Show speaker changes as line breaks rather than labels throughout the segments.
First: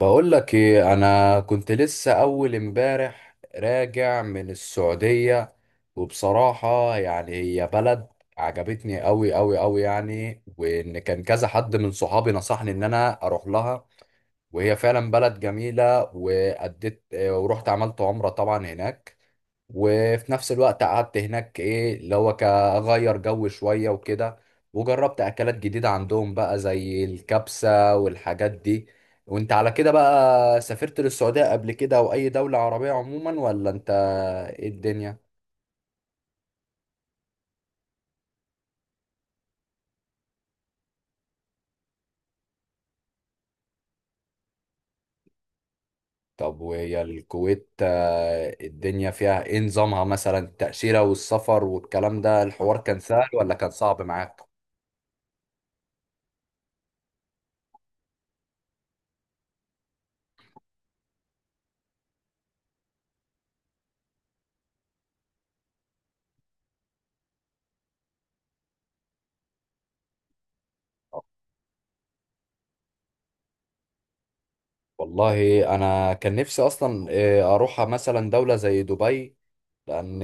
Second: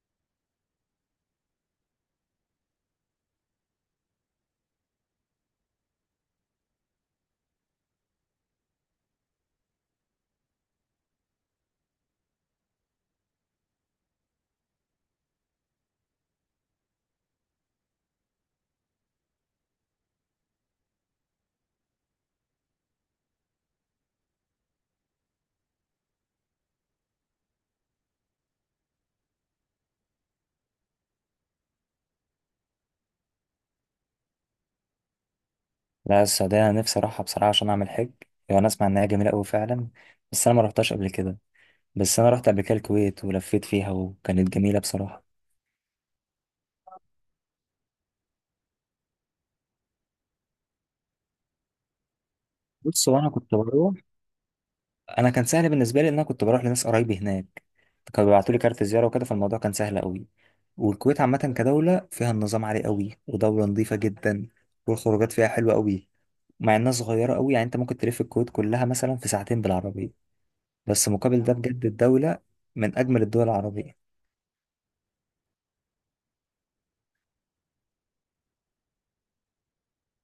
بقول لك ايه، انا كنت لسه اول امبارح راجع من السعودية. وبصراحة يعني هي بلد عجبتني قوي قوي قوي، يعني وان كان كذا حد من صحابي نصحني ان انا اروح لها. وهي فعلا بلد جميلة، وأديت ورحت عملت عمرة طبعا هناك. وفي نفس الوقت قعدت هناك، ايه اللي هو كأغير جو شوية وكده. وجربت أكلات جديدة عندهم بقى زي الكبسة والحاجات دي. وانت على كده بقى سافرت للسعودية قبل كده أو أي دولة عربية عموما ولا انت، ايه الدنيا؟
لا، السعودية أنا نفسي أروحها بصراحة عشان أعمل حج. يعني أنا أسمع إنها جميلة أوي فعلا، بس أنا ما رحتش قبل كده. بس أنا رحت قبل كده الكويت ولفيت فيها وكانت جميلة بصراحة.
طب وهي الكويت الدنيا فيها ايه؟ نظامها مثلا التأشيرة والسفر والكلام ده الحوار كان
بص، هو
سهل
أنا
ولا
كنت
كان
بروح
صعب معاك؟
أنا كان سهل بالنسبة لي إن أنا كنت بروح لناس قرايبي هناك، كانوا بيبعتوا لي كارت زيارة وكده، فالموضوع كان سهل أوي. والكويت عامة كدولة فيها النظام عالي أوي، ودولة نظيفة جدا، والخروجات فيها حلوة أوي، مع إنها صغيرة أوي، يعني أنت ممكن تلف الكويت كلها مثلا في ساعتين بالعربية. بس مقابل ده بجد الدولة من أجمل الدول العربية.
والله انا كان نفسي اصلا اروح مثلا دولة زي دبي، لان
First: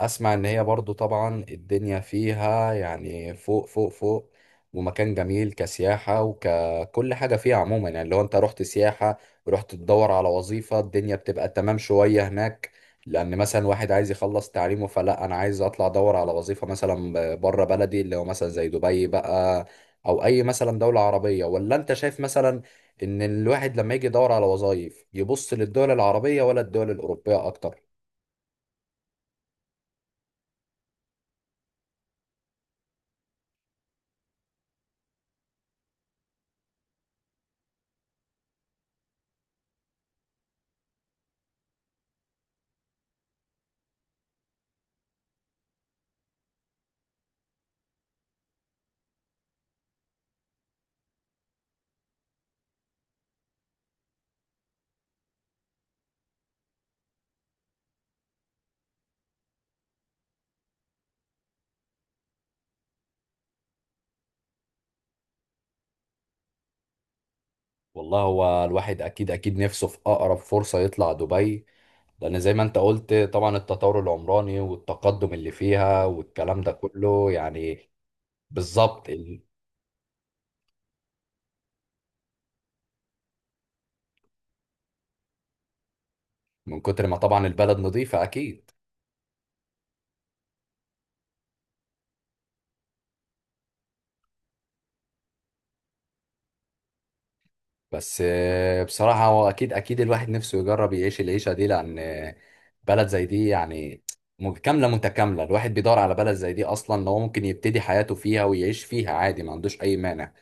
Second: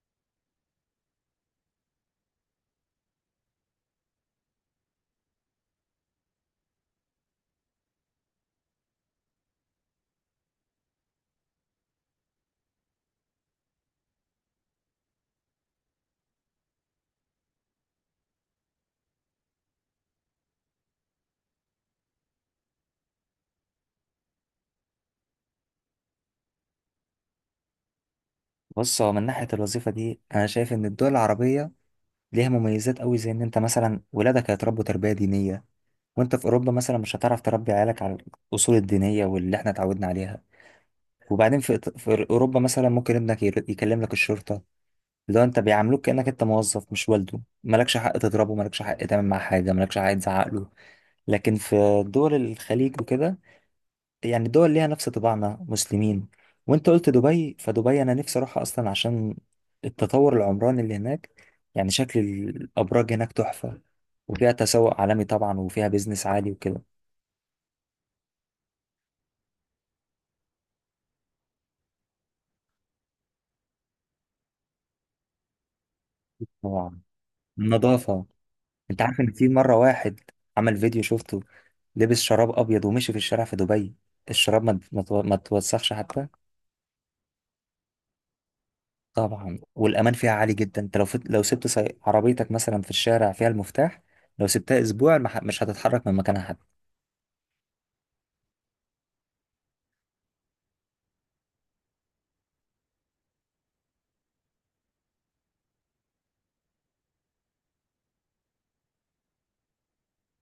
اسمع ان هي برضو طبعا الدنيا فيها يعني فوق فوق فوق، ومكان جميل كسياحة وككل حاجة فيها عموما. يعني لو انت رحت سياحة ورحت تدور على وظيفة الدنيا بتبقى تمام شوية هناك. لان مثلا واحد عايز يخلص تعليمه، فلا انا عايز اطلع ادور على وظيفة مثلا بره بلدي اللي هو مثلا زي دبي بقى، او اي مثلا دولة عربية. ولا انت شايف مثلا ان الواحد لما يجي يدور على وظائف يبص للدول العربية ولا الدول الأوروبية اكتر؟
بص، هو من ناحية الوظيفة دي أنا شايف إن الدول العربية ليها مميزات أوي، زي إن أنت مثلا ولادك هيتربوا تربية دينية، وأنت في أوروبا مثلا مش هتعرف تربي عيالك على الأصول الدينية واللي إحنا اتعودنا عليها. وبعدين في أوروبا مثلا ممكن ابنك يكلم لك الشرطة، لو أنت بيعاملوك كأنك أنت موظف مش والده، مالكش حق تضربه، مالكش حق تعمل معاه حاجة، مالكش حق تزعق له. لكن في دول الخليج وكده، يعني دول ليها نفس طباعنا، مسلمين. وانت قلت دبي، فدبي انا نفسي اروحها اصلا عشان التطور العمراني اللي هناك، يعني شكل الابراج هناك تحفة، وفيها تسوق عالمي طبعا، وفيها بيزنس عالي وكده.
والله هو الواحد اكيد اكيد نفسه في اقرب فرصة يطلع دبي، لان زي ما انت قلت طبعا التطور العمراني والتقدم اللي فيها والكلام ده
طبعا
كله يعني.
النظافة، انت
بالظبط
عارف ان
ال-
في مرة واحد عمل فيديو شفته، لبس شراب ابيض ومشي في الشارع في دبي، الشراب ما توسخش حتى.
من كتر ما طبعا البلد نظيفة اكيد.
طبعا، والامان فيها عالي جدا، انت لو سبت عربيتك مثلا في الشارع فيها المفتاح، لو سبتها اسبوع مش هتتحرك من مكانها.
بس بصراحة هو اكيد اكيد الواحد نفسه يجرب يعيش العيشة دي، لان بلد زي دي يعني, كاملة متكاملة. الواحد بيدور على بلد زي دي اصلا لو ممكن يبتدي حياته فيها ويعيش فيها عادي، ما عندوش اي مانع.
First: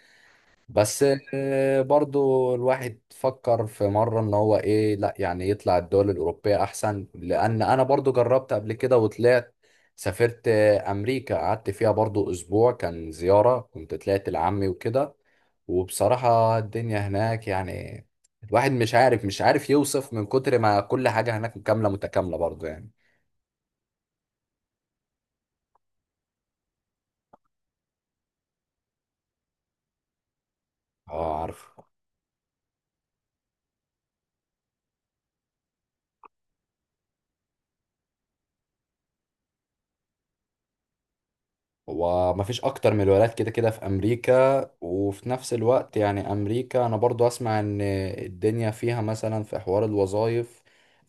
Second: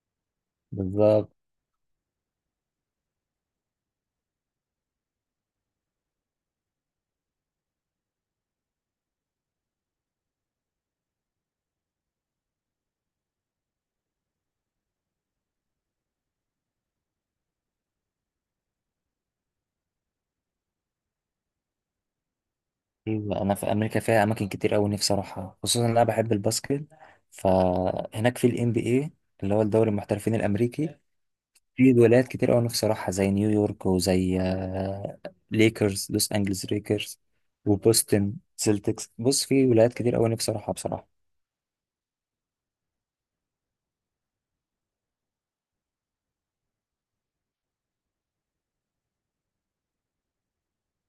بس
بالظبط.
برضو الواحد فكر في مرة ان هو ايه، لا يعني يطلع الدول الأوروبية احسن، لان انا برضو جربت قبل كده وطلعت سافرت امريكا، قعدت فيها برضو اسبوع، كان زيارة كنت طلعت لعمي وكده. وبصراحة الدنيا هناك يعني الواحد مش عارف يوصف من كتر ما كل حاجة هناك كاملة متكاملة برضو يعني.
أيوة، انا في امريكا فيها اماكن كتير قوي نفسي اروحها، خصوصا ان انا بحب الباسكت. فهناك في الام بي اي، اللي هو الدوري المحترفين الامريكي،
اه عارف.
في ولايات كتير قوي نفسي اروحها، زي نيويورك، وزي ليكرز، لوس انجلز ليكرز، وبوستن سيلتكس. بص، في ولايات كتير قوي نفسي اروحها بصراحة.
ومفيش اكتر من الولايات كده كده في امريكا. وفي نفس الوقت يعني امريكا انا برضو اسمع ان الدنيا فيها مثلا في حوار الوظائف،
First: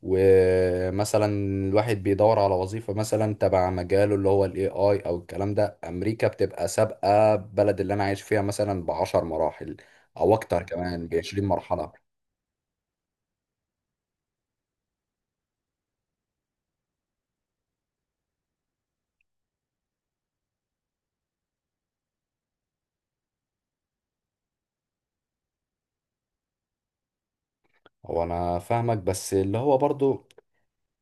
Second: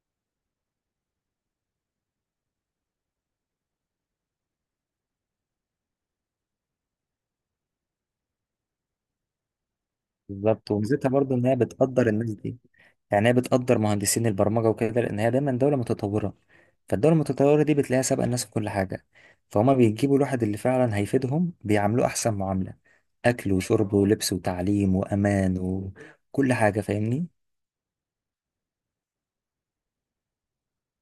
ومثلا الواحد بيدور على وظيفة مثلا تبع مجاله اللي هو الاي اي او الكلام ده، امريكا بتبقى سابقة بلد اللي انا عايش فيها مثلا ب10 مراحل، او اكتر
بالظبط،
كمان
وميزتها برضو
بعشرين
ان هي
مرحلة
بتقدر الناس دي، يعني هي بتقدر مهندسين البرمجه وكده، لان هي دايما دوله متطوره، فالدوله المتطوره دي بتلاقيها سابقه الناس في كل حاجه. فهما بيجيبوا الواحد اللي فعلا هيفيدهم بيعاملوه احسن معامله، اكل وشرب ولبس وتعليم وامان وكل حاجه، فاهمني.
هو انا فاهمك، بس اللي هو برضو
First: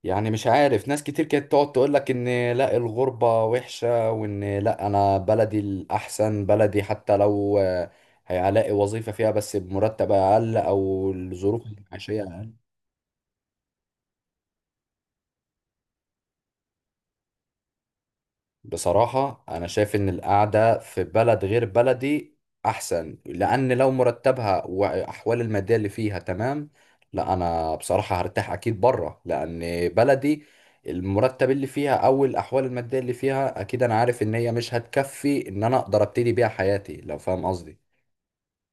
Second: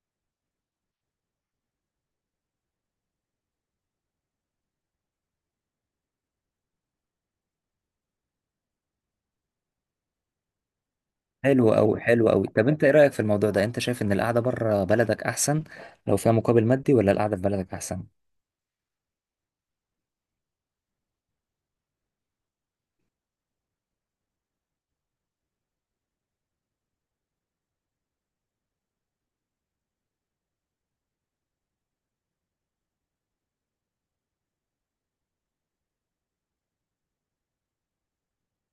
يعني مش عارف ناس كتير كانت تقعد تقول لك ان لا الغربة وحشة، وان لا انا بلدي الاحسن، بلدي حتى لو هيلاقي وظيفة فيها بس بمرتب اقل او الظروف
حلو قوي،
المعيشية
حلو قوي.
اقل.
طب انت ايه رايك في الموضوع ده؟ انت شايف ان القعده بره بلدك احسن لو فيها مقابل مادي، ولا القعده في بلدك احسن؟
بصراحة أنا شايف إن القعدة في بلد غير بلدي أحسن، لأن لو مرتبها وأحوال المادية اللي فيها تمام، لا أنا بصراحة هرتاح أكيد بره. لأن بلدي المرتب اللي فيها أو الأحوال المادية اللي فيها أكيد أنا عارف إن هي مش هتكفي إن أنا أقدر أبتدي بيها حياتي، لو فاهم قصدي.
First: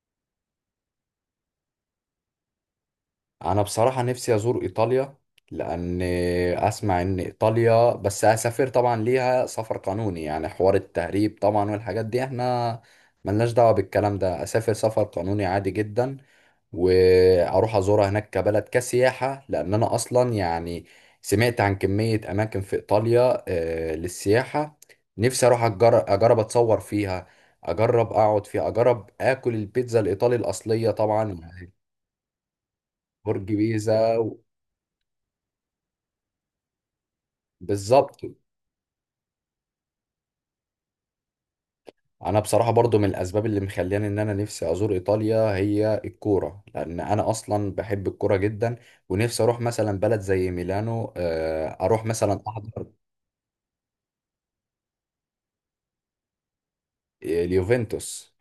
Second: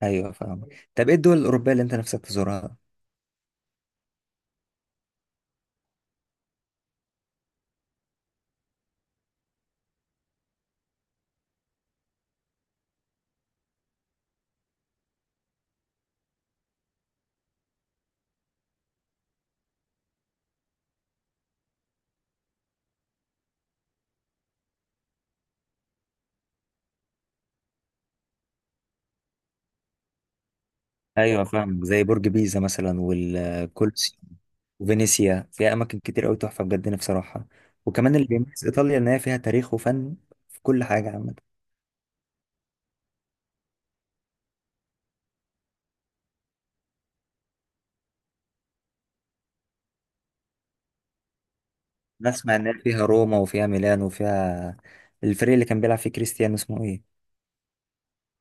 ايوه، فاهم. طب ايه الدول الاوروبيه اللي انت نفسك تزورها؟
انا بصراحة نفسي ازور ايطاليا. لان اسمع ان ايطاليا، بس اسافر طبعا ليها سفر قانوني، يعني حوار التهريب طبعا والحاجات دي احنا ملناش دعوة بالكلام ده. اسافر سفر قانوني عادي جدا، واروح ازورها هناك كبلد كسياحة. لان انا اصلا يعني سمعت عن كمية اماكن في ايطاليا للسياحة. نفسي اروح اجرب اتصور فيها، اجرب اقعد فيها، اجرب اكل البيتزا الايطالي الاصلية طبعا
ايوه
يعني.
فاهم، زي برج بيزا مثلا
برج بيزا
والكولسيوم. وفينيسيا، فيها اماكن كتير قوي تحفه بجد، نفسي اروحها. وكمان
بالظبط.
اللي بيميز ايطاليا ان هي فيها تاريخ وفن في كل حاجه عامه.
انا بصراحه برضو من الاسباب اللي مخلياني ان انا نفسي ازور ايطاليا هي الكوره، لان انا اصلا بحب الكوره جدا. ونفسي اروح مثلا بلد زي ميلانو، اروح مثلا
نسمع ان هي
احضر
فيها روما، وفيها ميلان، وفيها الفريق اللي كان بيلعب فيه كريستيانو، اسمه ايه؟
اليوفنتوس.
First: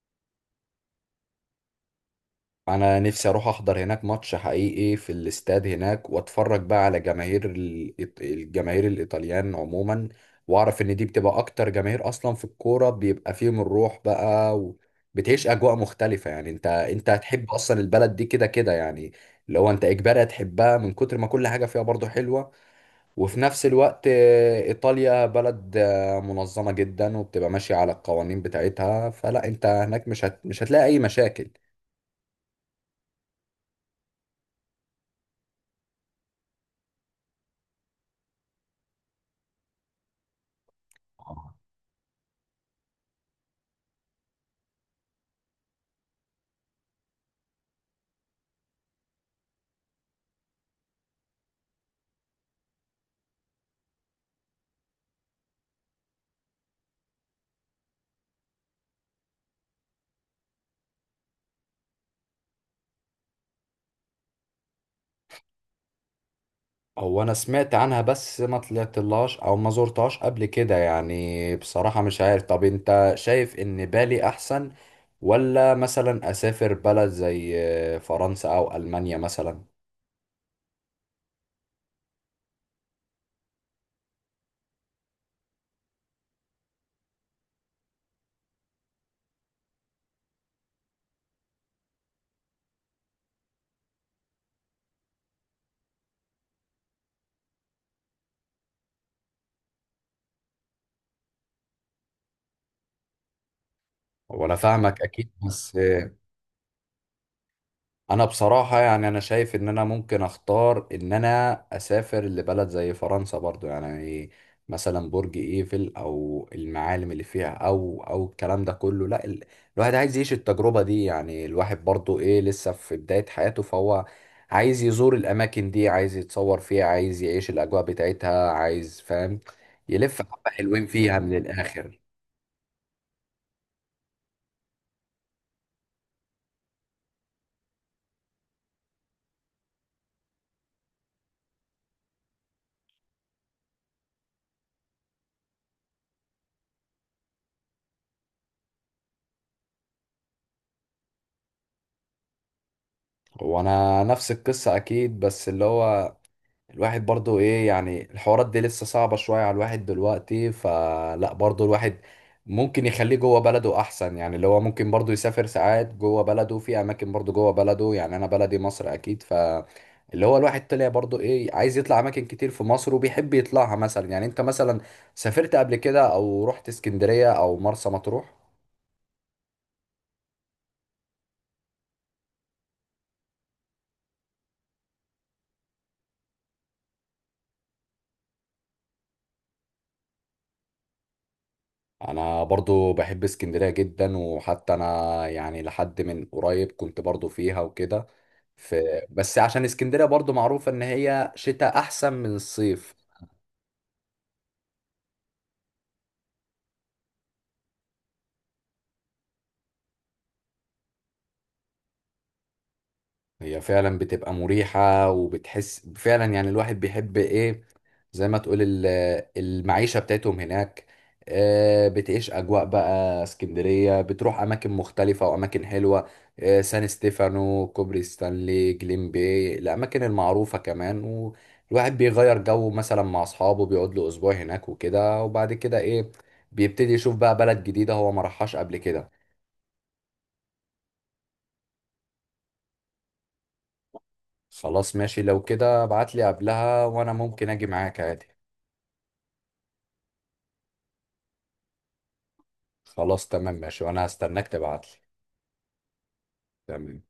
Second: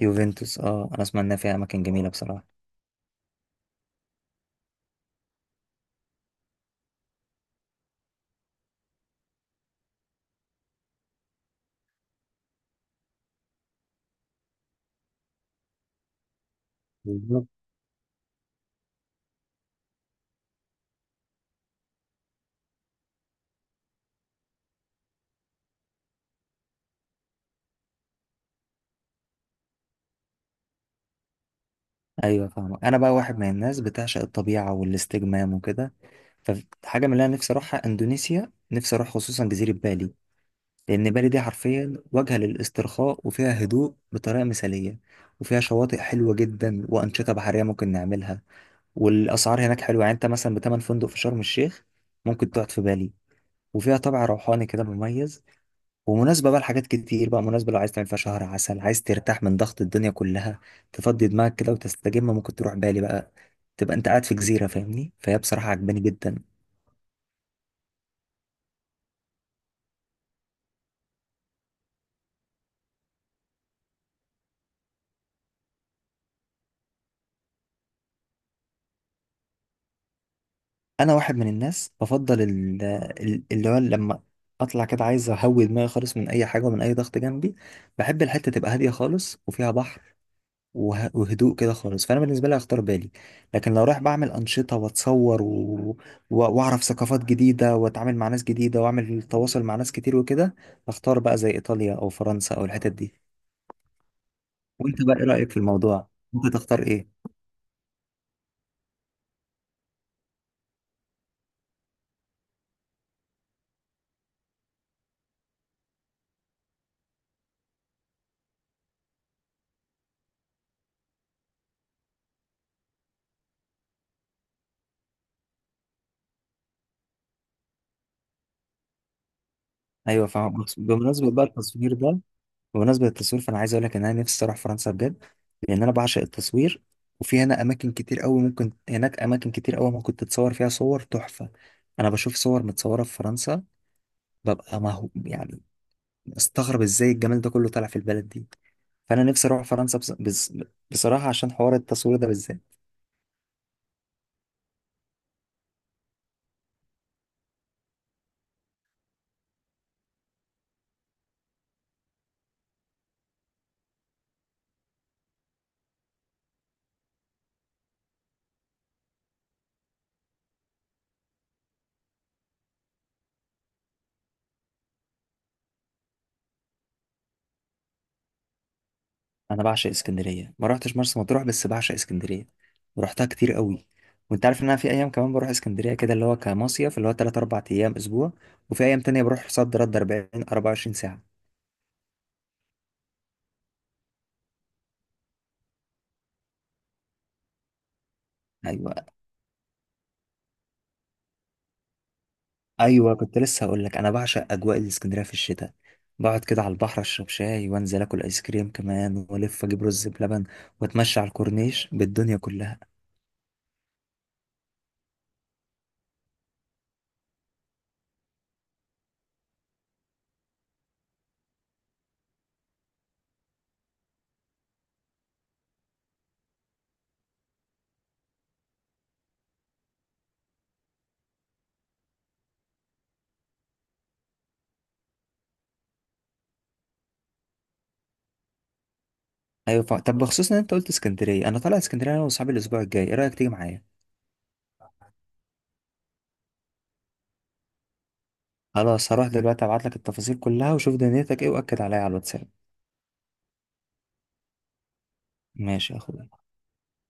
يوفنتوس، اه. انا اسمع انها فيها اماكن جميله بصراحه.
انا نفسي اروح احضر هناك ماتش حقيقي في الاستاد هناك، واتفرج بقى على جماهير الجماهير الايطاليان عموما. واعرف ان دي بتبقى اكتر جماهير اصلا في الكوره، بيبقى فيهم الروح بقى. وبتعيش اجواء مختلفه، يعني انت
بالظبط.
هتحب اصلا البلد دي كده كده يعني. لو انت اجباري هتحبها من كتر ما كل حاجه فيها برضو حلوه. وفي نفس الوقت ايطاليا بلد منظمه جدا، وبتبقى ماشيه على القوانين بتاعتها، فلا انت هناك مش هتلاقي اي مشاكل.
ايوه فاهم، انا بقى واحد من الناس بتعشق الطبيعه والاستجمام وكده. فحاجه من اللي انا نفسي اروحها اندونيسيا، نفسي اروح خصوصا جزيره بالي. لأن بالي دي حرفيا وجهة للاسترخاء، وفيها هدوء بطريقة مثالية، وفيها شواطئ حلوة جدا، وأنشطة بحرية ممكن نعملها. والأسعار هناك حلوة، يعني أنت مثلا بتمن فندق في شرم الشيخ ممكن تقعد في بالي. وفيها طابع روحاني كده مميز، ومناسبة بقى لحاجات كتير، بقى مناسبة لو عايز تعمل فيها شهر عسل، عايز ترتاح من ضغط الدنيا كلها، تفضي دماغك كده وتستجم، ممكن تروح بالي بقى، تبقى أنت قاعد في جزيرة، فاهمني. فهي بصراحة عجباني جدا.
هو انا سمعت عنها بس ما طلعتلهاش او ما زرتهاش قبل كده يعني، بصراحة مش عارف. طب انت شايف ان بالي احسن، ولا مثلا اسافر بلد زي فرنسا او المانيا مثلا؟
انا واحد من الناس بفضل اللي هو لما اطلع كده عايز اهوي دماغي خالص من اي حاجه ومن اي ضغط جنبي، بحب الحته تبقى هاديه خالص وفيها بحر وهدوء كده خالص، فانا بالنسبه لي هختار بالي. لكن لو رايح بعمل انشطه واتصور واعرف ثقافات جديده واتعامل مع ناس جديده واعمل تواصل مع ناس كتير وكده، هختار بقى زي ايطاليا او فرنسا او الحتت دي.
وانا فاهمك
وانت بقى ايه
اكيد
رايك في
بس.
الموضوع؟ انت تختار ايه؟
انا بصراحة يعني انا شايف ان انا ممكن اختار ان انا اسافر لبلد زي فرنسا برضو، يعني مثلا برج ايفل او المعالم اللي فيها او او الكلام ده كله. لا ال... الواحد عايز يعيش التجربة دي، يعني الواحد برضو ايه لسه في بداية حياته، فهو عايز يزور الاماكن دي، عايز يتصور فيها، عايز يعيش الاجواء بتاعتها، عايز فاهم يلف
ايوه
حبة
فاهم.
حلوين فيها
بمناسبه
من
بقى التصوير
الاخر.
ده، بمناسبة التصوير، فأنا عايز أقول لك إن أنا نفسي أروح فرنسا بجد، لأن أنا بعشق التصوير. وفي هنا أماكن كتير أوي ممكن، هناك أماكن كتير أوي ممكن تتصور فيها صور تحفة. أنا بشوف صور متصورة في فرنسا، ببقى مهو يعني أستغرب إزاي الجمال ده كله طالع في البلد دي. فأنا نفسي أروح فرنسا بصراحة عشان حوار التصوير ده بالذات.
وانا نفس القصة اكيد، بس اللي هو الواحد برضو ايه يعني الحوارات دي لسه صعبة شوية على الواحد دلوقتي. فلا برضو الواحد ممكن يخليه جوه بلده احسن، يعني اللي هو ممكن برضو يسافر ساعات جوه بلده في اماكن برضو جوه بلده، يعني انا بلدي مصر اكيد. ف اللي هو الواحد طلع برضو ايه عايز يطلع اماكن كتير في مصر، وبيحب يطلعها مثلا. يعني انت مثلا سافرت قبل كده او رحت اسكندرية او مرسى مطروح؟
انا بعشق اسكندريه، ما رحتش مرسى مطروح بس بعشق اسكندريه ورحتها كتير قوي. وانت عارف ان انا في ايام كمان بروح اسكندريه كده، اللي هو كمصيف، اللي هو 3 4 ايام اسبوع، وفي ايام تانية بروح صد رد 40 24 ساعه.
انا برضو بحب اسكندرية جدا، وحتى انا يعني لحد من قريب كنت برضو فيها وكده ف...
ايوه
بس عشان اسكندرية برضو معروفة ان هي شتاء احسن من الصيف.
ايوه، كنت لسه هقول لك انا بعشق اجواء الاسكندريه في الشتاء، بقعد كده على البحر اشرب شاي، وانزل اكل ايس كريم كمان، والف اجيب رز بلبن، واتمشى على الكورنيش بالدنيا كلها.
هي فعلا بتبقى مريحة، وبتحس فعلا يعني الواحد بيحب ايه، زي ما تقول, المعيشة بتاعتهم هناك. بتعيش أجواء بقى اسكندرية، بتروح أماكن مختلفة وأماكن حلوة، سان ستيفانو، كوبري ستانلي، جليم باي، الأماكن المعروفة كمان. والواحد بيغير جو مثلا مع أصحابه، بيقعد له أسبوع هناك وكده. وبعد كده ايه، بيبتدي يشوف بقى بلد جديدة هو ما راحهاش قبل كده.
ايوه طب بخصوص ان انت قلت اسكندريه، انا طالع اسكندريه انا واصحابي الاسبوع الجاي، ايه رايك تيجي معايا؟
خلاص ماشي، لو كده ابعت لي قبلها وأنا ممكن أجي معاك عادي.
خلاص هروح دلوقتي ابعت لك التفاصيل كلها، وشوف دنيتك ايه، واكد عليا على الواتساب.
خلاص تمام ماشي، وانا هستناك تبعتلي.
ماشي يا اخويا.
تمام.